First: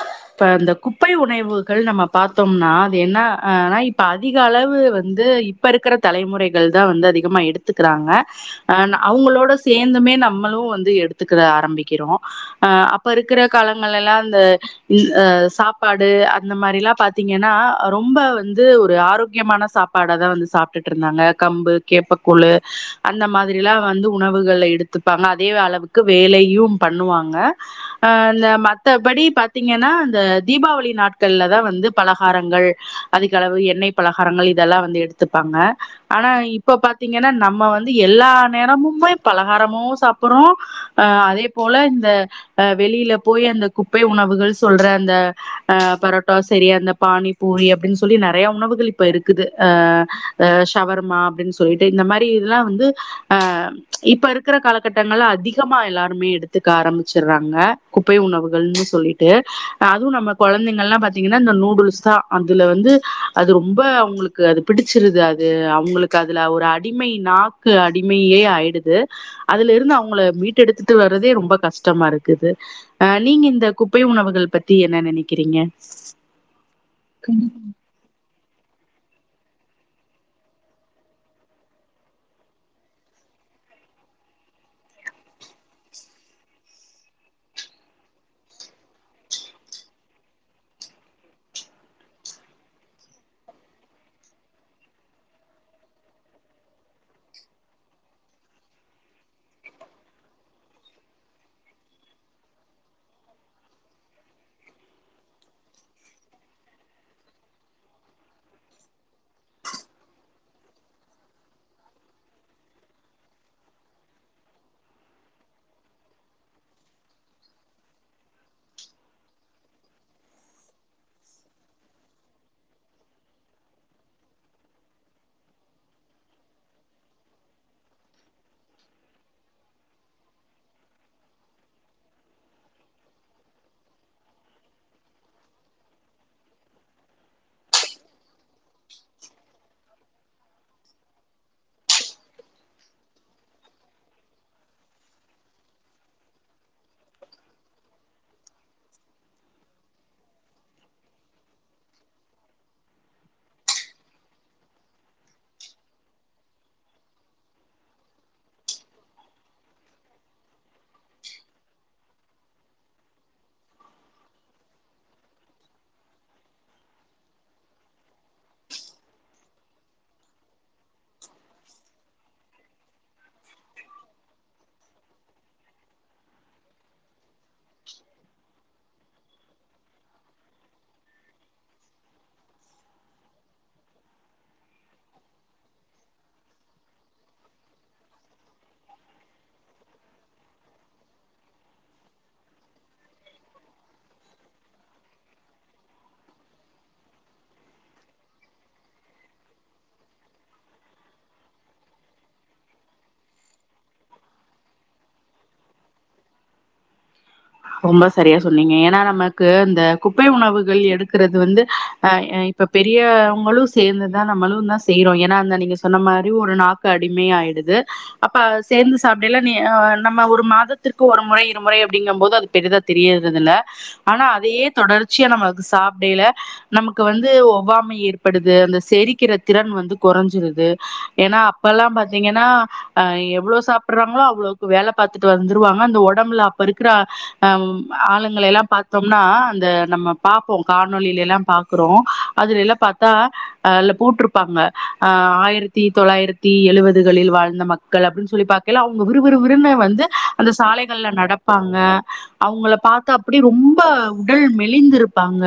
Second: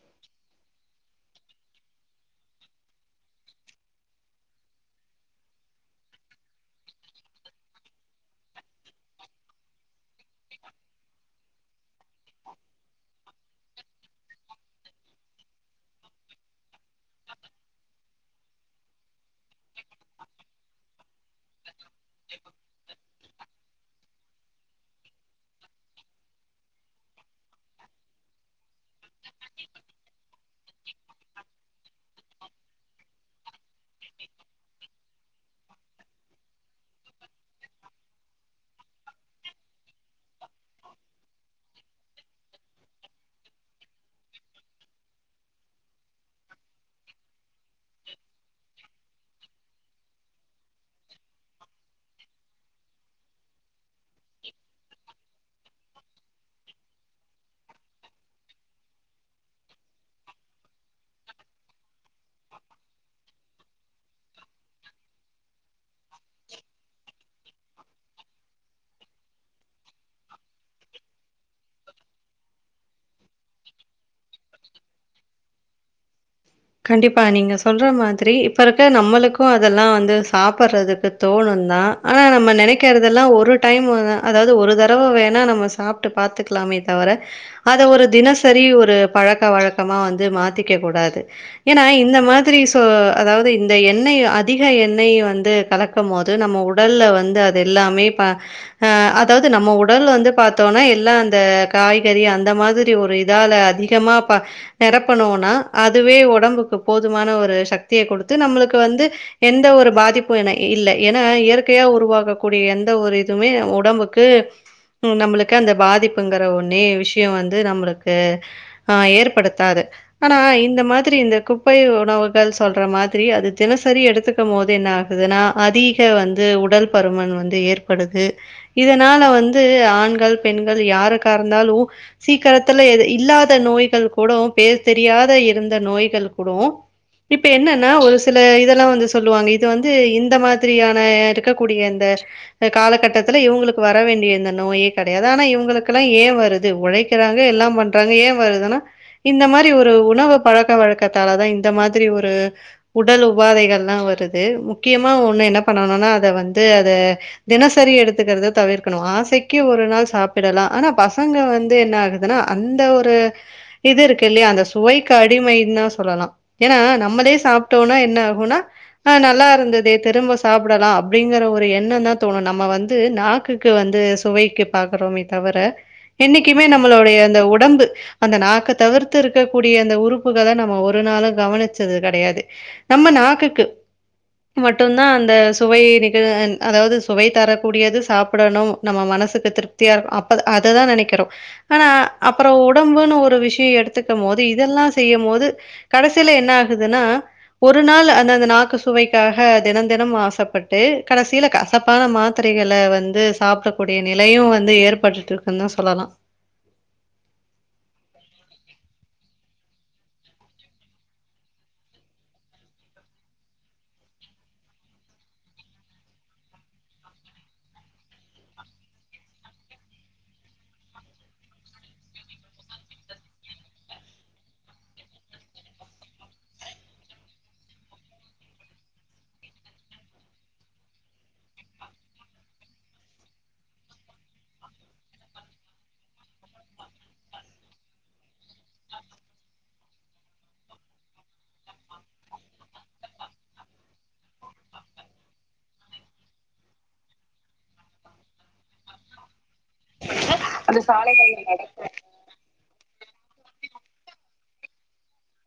ஆ இப்ப இந்த குப்பை உனைவுகள் நம்ம பாத்தோம்னா அது என்ன ஆனா இப்போ அதிக அளவு வந்து இப்ப இருக்கிற தலைமுறைகள் தா வந்து அதிகமா எடுத்துக்கிறாங்க அ அவுங்களோட சேர்ந்துமே நம்மளும் வந்து எடுத்துக்க ஆரம்பிக்கிறோம் அ அப்ப இருக்குற காலங்கள் எல்லா அந்த அ சாப்பாடு அந்த மாரில்லா பாத்தீங்கன்னா ரொம்ப வந்து ஒரு ஆரோக்கியமான சாப் பாடா தா வந்து சாப்ட்டுட்டு இருந்தாங்க கம்பு கேப்பக்கூழு அந்த மாதிரில்லா வந்து உணவுகள்ல எடுத்துப்பாங்க அதே அளவுக்கு வேலையும் பண்ணுவாங்க அ இந்த மத்தபடி ப பாத்தீங்கன்னா இந்த தீபாவளி நாட்கள்ல தா வந்து பலகாரங்கள் அதிக அளவு எண்ணெய் பலகாரங்கள் இதெல்லா வந்து எடுத்துப்பாங்க ஆனா இப்ப பாத்தீங்கன்னா நம்ம வந்து எல்லா நேரமுமே பலகாரமோ சாப்டுறோம் அ அதே போல இந்த அ வெளியில போய் அந்த குப்பை உணவுகள் சொல்ற அந்த அ பரோட்டா சரி அந்த பானி பூரி அப்டின்னு சொல்லி நிறைய உணவுகள் இப்ப இருக்குது அ ஷவர்மா அப்படின் சொல்லிட்டு இந்த மாதிரி இதெல்லா வந்து ஆ இப்ப இருக்குற காலகட்டங்கள்ல அதிக கமா எல்லாருமே எடுத்துக்க ஆரம்பிச்சுடுறாங்க குப்பை உணவுகள்னு சொல்லி அதுவும் நம்ம குழந்தைங்க எல்லா பாத்தீங்கன்னா இந்த நூடுல்ஸ் தா அதுல வந்து அது ரொம்ப அவுங்களுக்கு க்கு அது பிடிச்சிருது அது அவுங்களுக்கு அதுல ஒரு அடிமை நாக்கு அடிமையே ஆயிடுது அதுல இருந்து அவுங்கள மீட்டு எடுத்துட்டு வர்றதே ரொம்ப கஷ்டமா இருக்குது அ நீங்க இந்த கு உணவுகள் பத்தி என்ன நினைக்கிறீங்க கண்டிப்பா நீங்க சொல்ற மாதிரி இப்ப இருக்க நம்மளுக்கும் அதெல்லா வந்து சாப்பிட்றதுக்கு தோணும் தா ஆனா நம்ம நினைக்கிறதெல்லா ஒரு டைம் அதாவது ஒரு தடவ வேணா நம்ம சாப்ட்டு பாத்துக்கலாமே தவிர அத ஒரு தினசரி ஒரு பழக்க வழக்கமா வந்து மாத்திக்க கூடாது ஏன்னா இந்த மாதிரி சோ அதாவது இந்த எண்ணெய் அதிக எண்ணெய் வந்து கலக் கும் போது நம்ம உடல்ல வந்து அது எல்லாமே அ அதாவது நம்ம உடல் வந்து பாத்தோம்னா எல்லா அந்த காய்கறி அந்த மாதிரி ஒரு இதால அதிக கமா நிரப்பனும்னா அதுவே உட உடம்புக்கு போதுமான ஒரு சக்திய குடுத்து நம்மளுக்கு வந்து எந்த ஒரு பாதிப்பும் என இல்ல ஏன்னா இயற்கையா உருவாகக்கூடிய எந்த ஒரு இதுமே உடம்புக்கு நம்மளுக்கு அந்த பாதிப்புங்கற ஒன்னே விஷயம் வந்து நம்மளுக்கு ஆ ஏற்படுத்தாது ஆனா இந்த மாரி திரி இந்த குப்பை உணவுகள் சொல்ற மாதிரி அது தினசரி எடுத்துக்கும் போது என்ன ஆகுதுனா அதிக வந்து உடல் பருமன் வந்து ஏற்படுது இதனால வந்து ஆண்கள் பெண்கள் யாருக்கா இருந்தாலு சீக்கிரத்துல எது இல்லாத நோய்கள் கூடோ பேர் தெரியாத இருந்த நோய்கள் கூடோ இப்ப என்னன்னா ஒரு சில இதெல்லா வந்து சொல்லுவாங்க இது வந்து இந்த மாதிரியான இருக்கக்கூடிய இந்த இந்த காலகட்டத்துல இவங்களுக்கு வர வேண்டிய இந்த நோயே கெடையாது ஆனா இவங்களுக்குல்லா ஏ வருது உழை சிலவங்க எல்லா பண்றாங்க ஏ வருதுன்னா இந்த மாரி ஒரு உணவு பழக்க வழக்கத்தாலதா இந்த மாதிரி ஒரு உடல் உபாதைகள்லா வருது முக்கியமா ஒண்ணு என்ன பண்ணனும்னா அத வந்து அத தினசரி எடுத்துக்கிறத தவிர்க்கணு ஆசைக்கு ஒரு நாள் சாப்பிடலா ஆனா பசங்க வந்து என்ன ஆகு ஏனா அந்த ஒரு இது இருக்கு இல்லையா அந்த சுவைக் க்கு அடிமைந்தா சொல்லலா ஏன்னா நம்மளே சாப்பிட்டோம்னா என்ன ஆகுனா ஆ நல்லா இருந்ததே திரும்ப சாப்பிடலா அப்டிங்கற ஒரு எண்ண தா தோணு நம்ம வந்து நா க்குக்கு வந்து சுவைக்கு பாக்குறோமே தவர என்னிக்குமே நம்மளுடைய அந்த ஒட் உடம்பு அந்த நாக்க தவிர்த்து இருக்க கூ டிய அந்த உறுப்புகள நம்ம ஒரு நாளு கவனிச்சது கெடையாது நம்ம நாக்குக்கு மட்டுந்தா அந்த சுவை நிகர அதாவது சுவை தரக்கூடியது சாப்டணும் நம்ம மனசுக்கு திருப்தியா இருக் அப்ப அத தா நெனைக்கிறோ ஆனா அப்றோ உடம்புன்னு ஒரு விஷயோ எடுத்துக்கு போது இதெல்லா செய்யு போது கடைசியில என்ன ஆகுதுன்னா ஒரு நாள் அந்த அந்த நாக்கு சுவைக்காக தினம் தினம் ஆசப்பட்டு கடைசியில காச தப்பான மாத்திரைகள வந்து சாப்படக்கூடிய நிலையு வந்து ஏற்பட்டுட்டு இருக்குனு சொல்லலா ரொம்ப செரியா சொன்னீங்க ஏன்னா நமக்கு இந்த குப்பை உணவுகள் எடுக்குறது வந்து ஆ ஏய் இப்ப பெரியவங்களு சேந்து தா நம்மளு தா செய்றோ ஏனா அந்த நீங்க சொன்ன மாதிரி ஒரு நாக்கு அடிமை ஆயிடுது அப்ப சேந்து சாப்டைல நீ் நம்ம ஒரு மாதத்திற்கு ஒரு முறை இருமுறை அப்டிங்கு போது அது பெரிதா தெரியிறது இல்ல ஆனா அதையே தொடர்ச்சியா நமக்கு சாப்டேயில நமக்கு வந்து ஒவ்வாமை ஏற்படுது அந்த செரிக்கிற திறன் வந்து கொறஞ்சிருது ஏனா அப்பல்லா பாத்தீங்கன்னா அ எவ்ளோ சாப்பிடுறாங்களோ அவ்ளோக்கு வேல பாத்துட்டு வந்துருவாங்க அந்த உடம்புல அப்ப இருக்குற அம் ஆளுங்கை எல்லா பாத்தோம்னா அந்த நம்ம பாப்போ காணொளியிலேலா எல்லா பாப் ப்றோ அதுல எல்லா பாத்தா அ அதுல போட்டுருப்பாங்க ஆயிரத்தி தொள்ளாயிரத் தி எழுவதுகளில் வாழ்ந்த மக்கள் அப்டின்னு சொல்லி பாக்கைல அவுங்க விறு விறு விறுனு வந்து அந்த அது சாலைகள்ல நடக்கும். நடப்பாங்க அவுங்கள பாத்தா அப்டியே ரொம்ப உடல் மெலிந்துருப்பாங்க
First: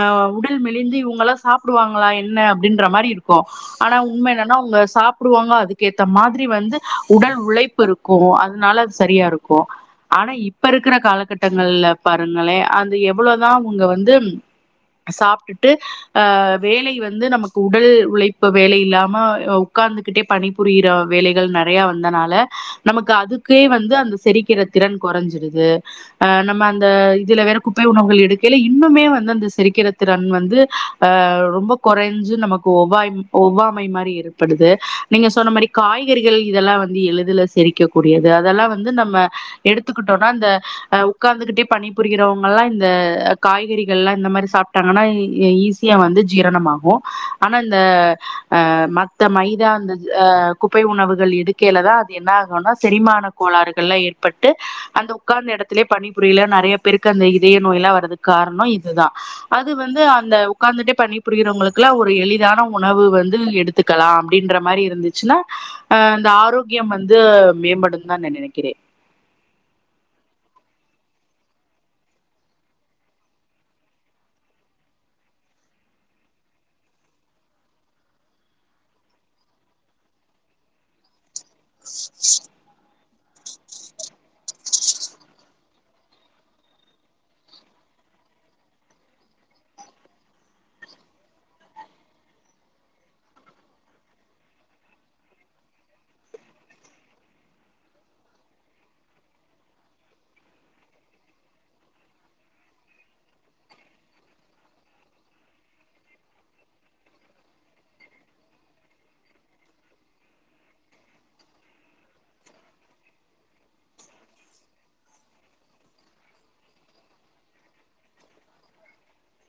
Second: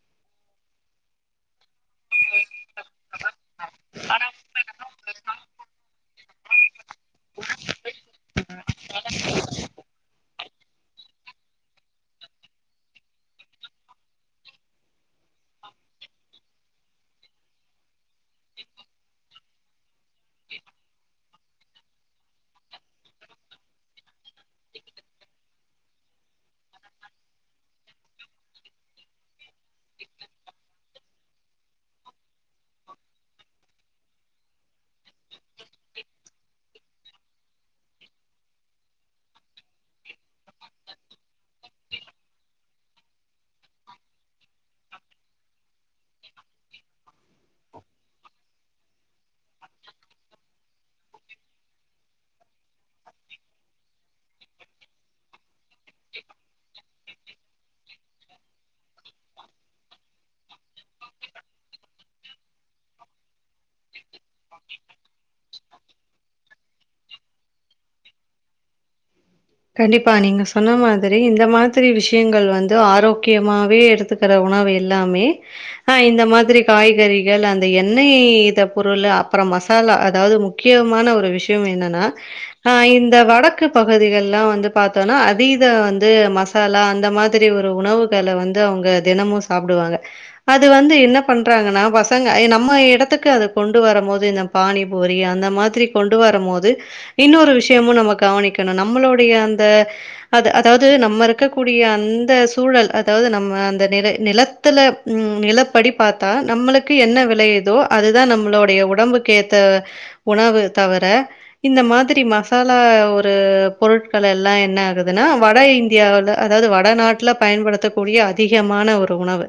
அ உடல் மெலிந்து இவுங்களா சாப்டுவாங்களா என்ன அப்டின்ற மாரி இருக்கு ஆனா உண்ம என்னனா அவுங்க சாப்டுவாங்க அதுக்கேத்த மாதிரி வந்து உடல் உழைப்பு இருக்கு கு அதுனால அது செரியா இருக்கு ஆனா இப் இருக்குற காலக் கட்டங்கள்ல பாருங்களே அது எவ்ளோ தா அவுங்க வந்து சாப்டுட்டு அ வேலை வந்து நமக்கு உடல் உழைப்பு வேலை இல்லாம உக்காந்துகிட்டே பணிபுரியிற வேலைகள் நெறையா வந்தனால நமக்கு அதுக்கே வந்து அந்த செரிக்கிற திறன் கொறஞ்சிருது அ நம்ம அந்த இதுல வேற குப்பை உணவுகள் எடுக்கைல இன்னுமே வந்து அந்த செரிக்குற திறன் வந்து அ ரொம்ப கொறஞ்சு நமக்கு ஒவ்வாய் ஒவ்வாமை மாரி ஏற்படுது நீங்க சொன்ன மாரி காய்கறிகள் இதெல்லா வந்து எளிதில செரிக்க கூடியது அதெல்லா வந்து நம்ம எடுத்துக்கிட்டோனா இந்த அ உக்காந்துகிட்டே பணிபுரிகிறவங்க எல்லா இந்த காய்கறிகலா இந்த மாரி சாப்ட்டாங்கன்னா ஈ ஈ ஈஸ் வந்து ஜீரணமாகு ஆனா இந்த அ மத்த மைதா அந்த அ குப்பை உணவுகள் எடுக்கையில தா அது என்ன ஆகுனா செரிமான கோளாறுகல்லா ஏற்பட்டு அந்த உக்காந்த இடத்துலே பணிபுரியல நறையா பேருக்கு அந்த இதய நோயெல்லா வரதுக்கு காரண இதுதா அது வந்து அந்த உக்காந்துட்டே பணி புரியிறவங்களுக்குலா ஒரு எளிதான உணவு வந்து எடுத் த்துக்கலா அப்டின்ற மாரி இருந்துச்சுன்னா அ அந்த ஆரோக்கியம் வந்து மேம்படுந்தா நா நனைக்கிறே கண்டிப்பா நீங்க சொன்ன மாதிரி இந்த மாதிரி விஷயங்கள் வந்து ஆரோக்கியமாவே எடுத்து க்குற உணவு எல்லாமே அ இந்த மாதிரி காய்கறிகள் அந்த எண்ணெய் இத்த பொருளு அப்றோ மசாலா அதாவது முக் கியமான ஒரு விஷயோ என்னன்னா இந்த வடக்கு பகுதிகள் ல்லா வந்து பாத்தோனா அதீத வந்து மசாலா அந்த மாதிரி ஒரு உணவுகள வந்து அவுங்க தினமு சாப்டுவாங்க அது வந்து என்ன பண்றாங்கனா பசங்க நம்ம இடத்துக்கு அது கொண்டு வரும்போது பாணி பூரி அந்த மாதிரி கொண்டு வரும் போது இன்னொரு விஷயமு நம்ம கவனிக்கணு நம்மளோ டய அந்த அது அதாவது நம்ம இருக்கக்கூடிய அந்த சூழல் அதாவது நம்ம அந்த நிரை நில த்துல நிலப்படி பாத்தா நம்மளுக்கு என்ன விலையுதோ அதுதா நம்மளுடைய உடம்புக்கேத்த உணவு தவர இந்த மாதிரி மசாலா ஒரு பொருட்கள் எல்லா என்ன ஆகுதுன்னா வட இந்தியாவில அதாவது வட நாட்ல பயன்படுத்த கூடிய அதிகமான ஒரு உணவு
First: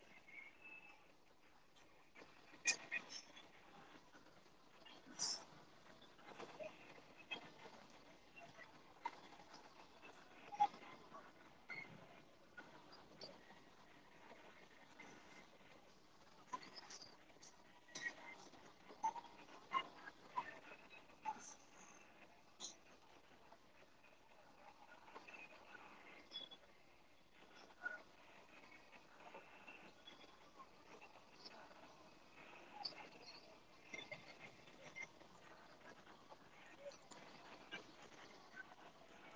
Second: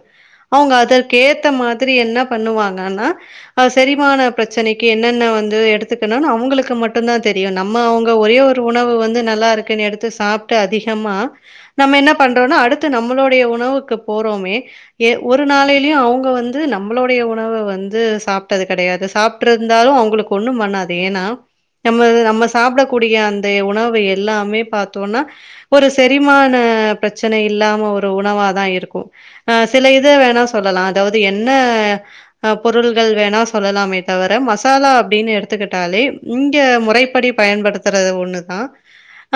அவங்க அதற்கேத்த மாதிரி என்ன பண்ணுவாங்கன்னா அ செரிமான பிரச்சனைக்கு என்னென்ன வந்து எடுத்துக்கணுனு அவுங்களுக்கு மட்டுந்தா தெரியு நம்ம அவங்க ஒரே ஒரு உணவு வந்து நல்லா இருக்குன்னு எடுத்து சாப்ட்டு அதிகமா நம்ம என்ன பண்றோனா அடுத்து நம்மளுடைய உணவுக்கு போறோமே ஏ ஒரு நாளையிலயு அவுங்க வந்து நம்மளுடைய உணவ வந்து சாப்ட்டது கெடையாது சாப் ட்ருந்தாலு அவுங்களுக்கு ஒண்ணும் பண்ணாது ஏனா நம்ம நம்ம சாப்பிடக்கூடிய அந்த உணவு எ எல்லாமே பாத்தோன்னா ஒரு செரிமான பிரச்சனை இல்லாம ஒரு உணவாதா இருக்கு ஆ சில இதை வேணா சொல்லலா அதாவது ஆ என்ன அ பொருள்கள் வேணா சொல்லலாமே தவிர மசாலா அப்டின்னு எடுத்துக்கிட்டாலே இங்க முறைப்படி பயன்படுத்துற ஒண்ணுதா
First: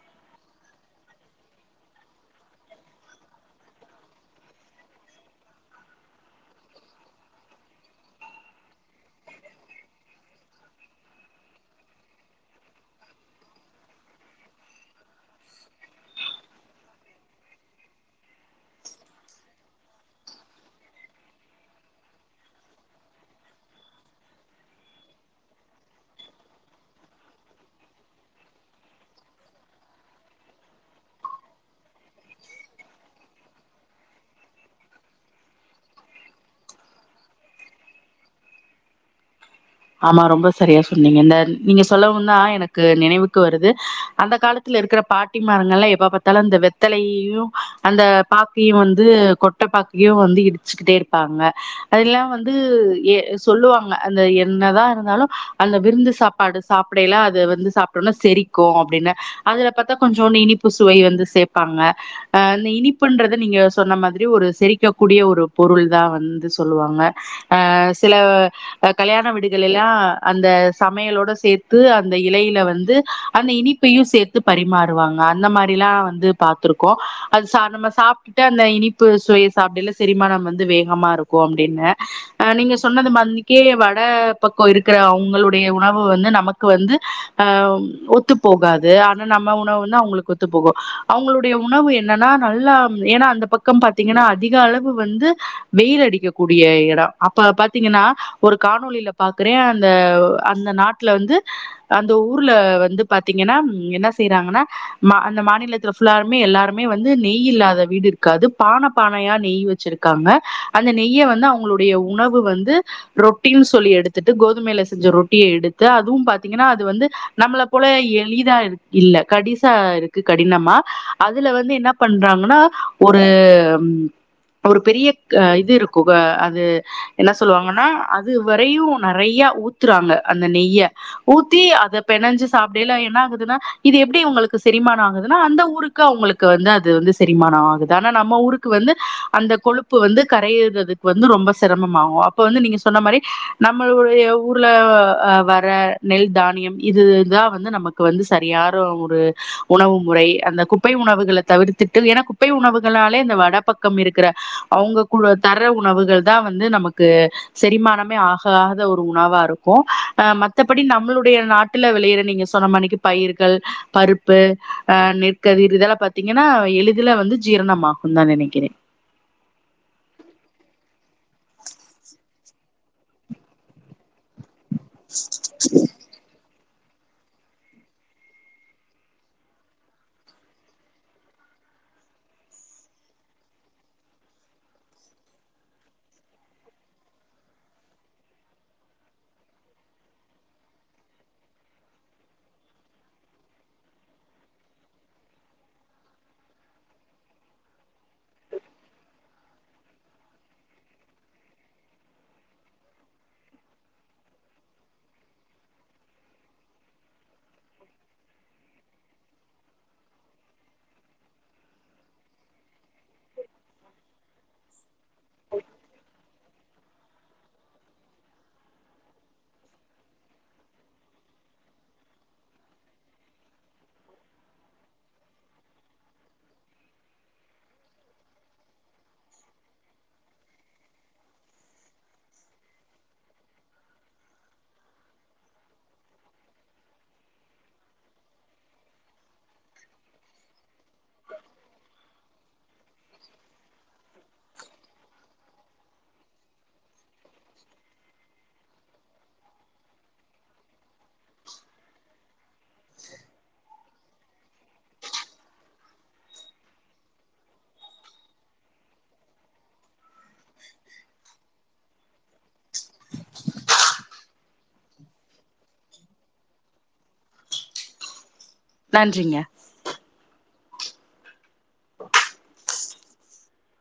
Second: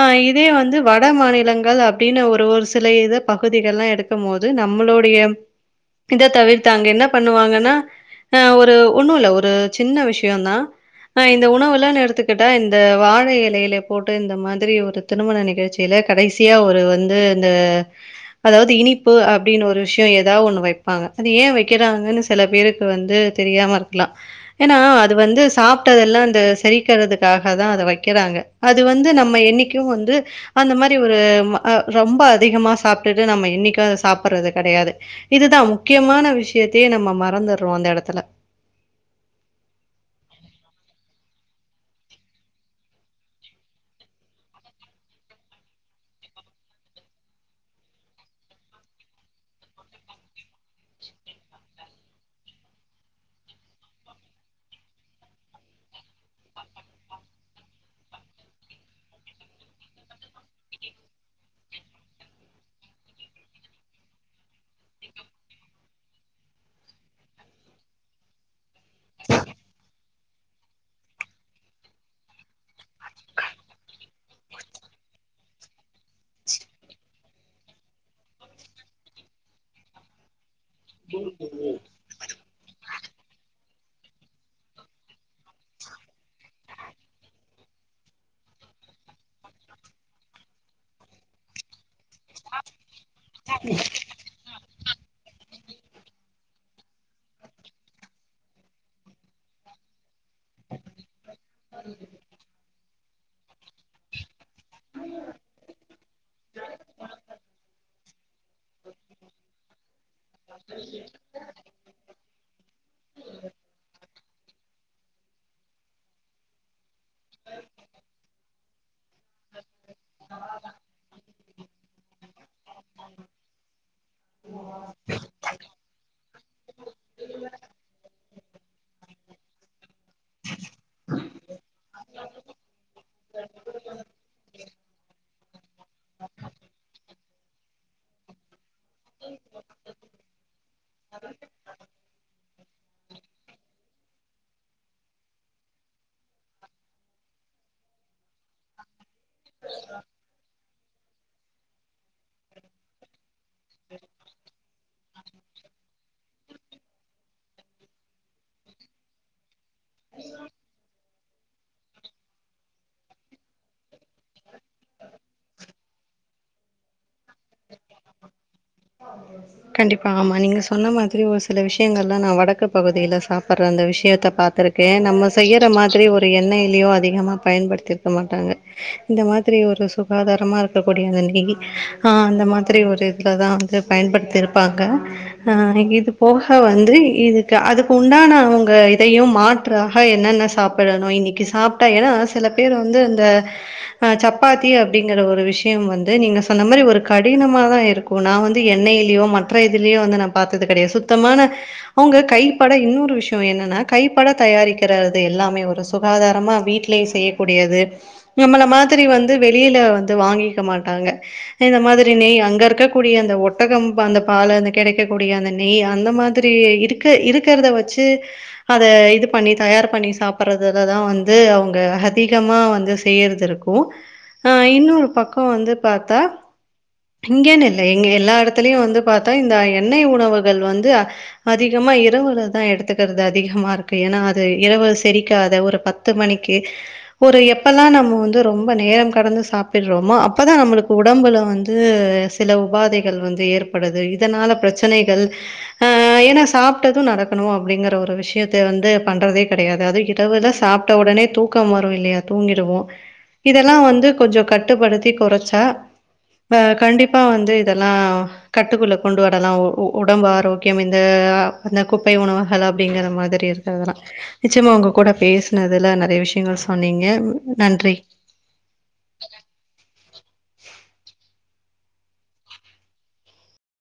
அ இதே வந்து வட மாநிலங்கள் அப்டின்னு ஒரு ஒரு சில இது பகுதிகள்லா எடு கம்போது நம்மளுடைய இத தவிர்த்தாங்க என்ன பண்ணுவாங்கன்னா ஆ ஒரு ஒண்ணு இல்ல ஒரு சின்ன விஷயந்தா ஆ இந்த உணவுல்லா எடுத்துக்கிட்டா இந்த வாழை இலையில போட் டு இந்த மாதிரி ஒரு திருமண நிகழ்ச்சியில கடைசியா ஒரு வந்து இந்த அதாவது இனிப்பு அப்டின்னு ஒரு விஷயோ எதாவது ஒன்னு வைப்பாங்க அது ஏன் வைக்கிறாங்கன்னு சில பேருக்கு வந்து தெரியாம இருக்கலா ஏன்னா அது வந்து சாப்ட்டதெல்லா இந்த செரிக்கறதுக்காக தா அதை வைக்கிறாங்க அது வந்து நம்ம என்னைக்கு வந்து அந்த மாரி ஒரு அ ரொம்ப அதிகமா சாப்ட்டுட்டு நம்ம இன்னைக்கு அத சாப்பிட்றது கெடையாது இதுதா முக்கியமான விஷயத்தையே நம்ம மறந்துறோ அந்த எடத்துல ஆமா ரொம்ப சரியா சொன்னீங்க இந்த நீங்க சொல்லவுந்தா எனக்கு நினைவுக்கு வருது அந்த காலத்து த்ல இருக்கிற பாட்டிமார்ங்கள் எல்லா எப்ப பாத்தாலு அ வெத்தலையையு அந்த பாக்கையும் வந்து கொ ட்ட பாக்கையு வந்து இடிச்சுக்கிட்டே இருப்பாங்க அதல்லா வந்து ஏ சொல்லுவாங்க அந்த என்னதா இருந்தாலு அந்த விருந்து சாப்பாடு சாப்பிடையல்ல அது வந்து சாப்ட்டோம்னா செரிக்கும் அப்டின்னு அதுல பாத்தா கொஞ்சோனு இனிப்பு சுவை வந்து சேப்பாங்க ஆ இந்த இனிப்புன்றத நீங்க சொன்ன மாதிரி ஒரு செரிக்க கூடிய ஒரு பொருள் தா வந்து சொல்லுவாங்க ஆ சில அ கல்யாண வீ டுகள்ல்லலா அந்த சமையலோட சேத்து அந்த இலைல வந்து அந்த இனி ப்பயு சேத்து பரிமாறுவாங்க அந்த மாரில்லா வந்து பாத்துருக்கோ அது சா நம்ம சா ப்டுட்டு அந்த இனிப்பு சுவய சாப்டைல செரிமானம் வந்து வே கமா இருக்கு அப்டின்னுஆ நீங்க சொன்னது மன்னிக்கே வட பக்கோ இருக்ற அவுங்களுடைய உணவு வந்து நமக்கு வந்து ஆ ஒத்து போகாது ஆனா நம்ம உணவு வந்து அவுங்களுக்கு ஒத்து போகு அவுங்களோ டய உணவு என்னன்னா நல்லா ஏன்னா அந்த பக்கம் பாத்தீங்கன்னா அ திக அளவு வந்து வெயில் அடிக்க கூடிய எடோ அப்ப பாத்தீங்கன்னா ஒரு காணொலில பாக்குறே அந்த அந்த நாட்ல வந்து அந்த ஊர்ல வந்து பாத்தீங்கன்னா என்ன செய்றாங்கன்னா மா அந்த மாநிலத்துல ஃபுல்லாருமே எல்லாருமே வந்து நெய் இல்லாத வீடு இருக்காது பான பானயா நெய் வச்சிரு க்காங்க அந்த நெய்ய வந்து அவுங்களுடைய உணவு வந்து ரொட்டின் சொல்லி எடு த்துட்டு கோதுமைல செஞ்ச ரொட்டிய எடுத்து அதுவு பாத்தீங்கன்னா அது வந்து நம்மள போல எளிதா இல்ல கடிசா இருக்கு கடினமா அதுல வந்து என்ன பண்றாங்கன்னா ஒரு ஒரு பெரிய க இது இருக்கு க அது என்ன சொல்லுவாங்ன்னா அது வரையு நறையா ஊத்துறாங்க அந்த நெய்ய ஊத்தி அத பெனஞ்சு சாப்டைல என்ன ஆகுதுன்னா இது எப்டி இவுங்களுக்கு செரிமானோ ஆகுதுன்னா அந்த ஊரு க்கு அவுங்களுக்கு வந்து அது வந்து செரிமானோ ஆகுது ஆனா நம்ம ஊருக்கு வந்து அந்த கொழுப்பு வந்து கரைறது ப்ப வந்து ரொம்ப செரமம் ஆவு அப்ப வந்து நீங்க சொன்ன மாரி நம்மளுடைய ஊர்ல வர நெல் தானியம் இதுதா வந்து நம க்கு வந்து சரியாரு ஒரு உணவு முறை அந்த குப்பை உணவுகள தவிர்த்துட்டு ஏனா குப்பை உணவுகளாலே இந்த வட பக் கம் இருக்ற அவுங்க கு தர உணவுகள் தா வந்து நமக்கு செரிமானமே ஆ காத ஒரு உணவாருக்கு ஆ மத்தபடி நம்மளுடைய நாட்ல வெளைற நீங்க சொன்ன மானிக்கி பயிர்கள் பருப்பு ஆ நெற்கதிர் இதெல்லா பாத்தீங்கன்னா எளிதுல வந்து ஜீரணமா குதா நெனைக்கிறே கண்டிப்பா ஆமா நீங்க சொன்ன மாத்ரி ஒரு சில விஷ்யங்கள்லா நா வடக்கு பகுதில சாப்புற அந்த விஷ்யத்த பாத்துருக்கே நம்ம செய்யற மாத்ரி ஒரு எண்ணெய்லியோ அதிகமா பயன்படுத்திருக்க மாட்டாங்க இந்த மாத்ரி ஒரு சுகாதாரமா இருக்கக்கூடிய அந்த நெய் ஆ அந்த மாத்ரி ஒரு இதுலதா வந்து பயன்படுத்திருப்பாங்க ஆ இது போக வந்து இதுக்கு அதுக்கு உண்டான அவங்க இதயு மா ற்றாக என்னென்ன சாப்பிடணு இன்னக்கி சாப்ட்டா ஏன்னா சில பேர் வந்து இந்த ஆ சப்பாத்தி அப்டிங்ற ஒரு விஷ்யம் வந்து நீங்க சொன்ன மாரி ஒரு கடினமா தா இருக்கு நா வந்து எண்ணெய் லியோ மற்ற இதுலியோ வந்து நா பாத்தது கெடயாது சுத்தமான அவுங்க கைப்பட இன்னொரு விஷ்யோ என்னன்னா கைப்பட தயாரிக்கறது எல்லாமே ஒரு சுகாதாரமா வீட்லயே செய்யக்கூடியது நம்மள மாதிரி வந்து வெளில வந்து வாங்கிக்க மாட்டாங்க இந்த மாதிரி நெய் அங்க இருக்க கூடிய அந்த ஒட்டகம் வந்த பால அந்த கெடைக்கக்கூடிய அந்த நெய் அந்த மாதிரி இருக்க இருக்றத வச்சு அத இது பண்ணி தயார் பண்ணி சாப்பறதுதததா வந்து அவுங்க ஹதிகமா வந்து செய்யறதுரு க்கு ஆ இன்னொரு பக்கோ வந்து பாத்தா இங்கென்னு இல்ல எங்க எல்லா எட லயும் வந்து பாத்தா இந்த எண்ணெய் உணவுகள் வந்து அதிகமா இரவுலதா எடுத்துக்கிறது அதிகமா இருக்கு ஏன்னா அது இரவு செரிக்காத ஒரு பத்து பத்து மணிக்கு ஒரு எப்பல்லா நம்ம வந்து ரொம்ப நேரம் கடந்து சாப்டுறோமோ அப்போ தா நம்மளுக்கு உடம்பில் வந்து சில உபாதைகள் வந்து ஏற்படுது இதனால பிரச்சனைகள் ஆ ஏன்னா சாப்ட்டது நடக்கணும் அப்டிங்கற ஒரு விஷயத்த வந்து பண்றதே கிடையாது அது இரவுல சாப்ப போட்ட உடனே தூக்கம் வரும் இல்லையா தூங்கிடுவோ இதெல்லா வந்து கொஞ்சோ கட்டுப்படுத்தி குறைச்சா கண்டிப்பா வந்து இதெல்லா கட்டுக்குள்ள கொண்டு வரலா உடம்பு ஆரோக்கியம் இந்த அந்த குப்பை உணவுகள் அப்டிங்கிற மாதிரி இருக்கதுல்லாம் நிச்சயமா உங்க கூட பேசுனதுல நெறைய விஷயங்கள் சொன்னீங்க நன்றி நன்றிங்க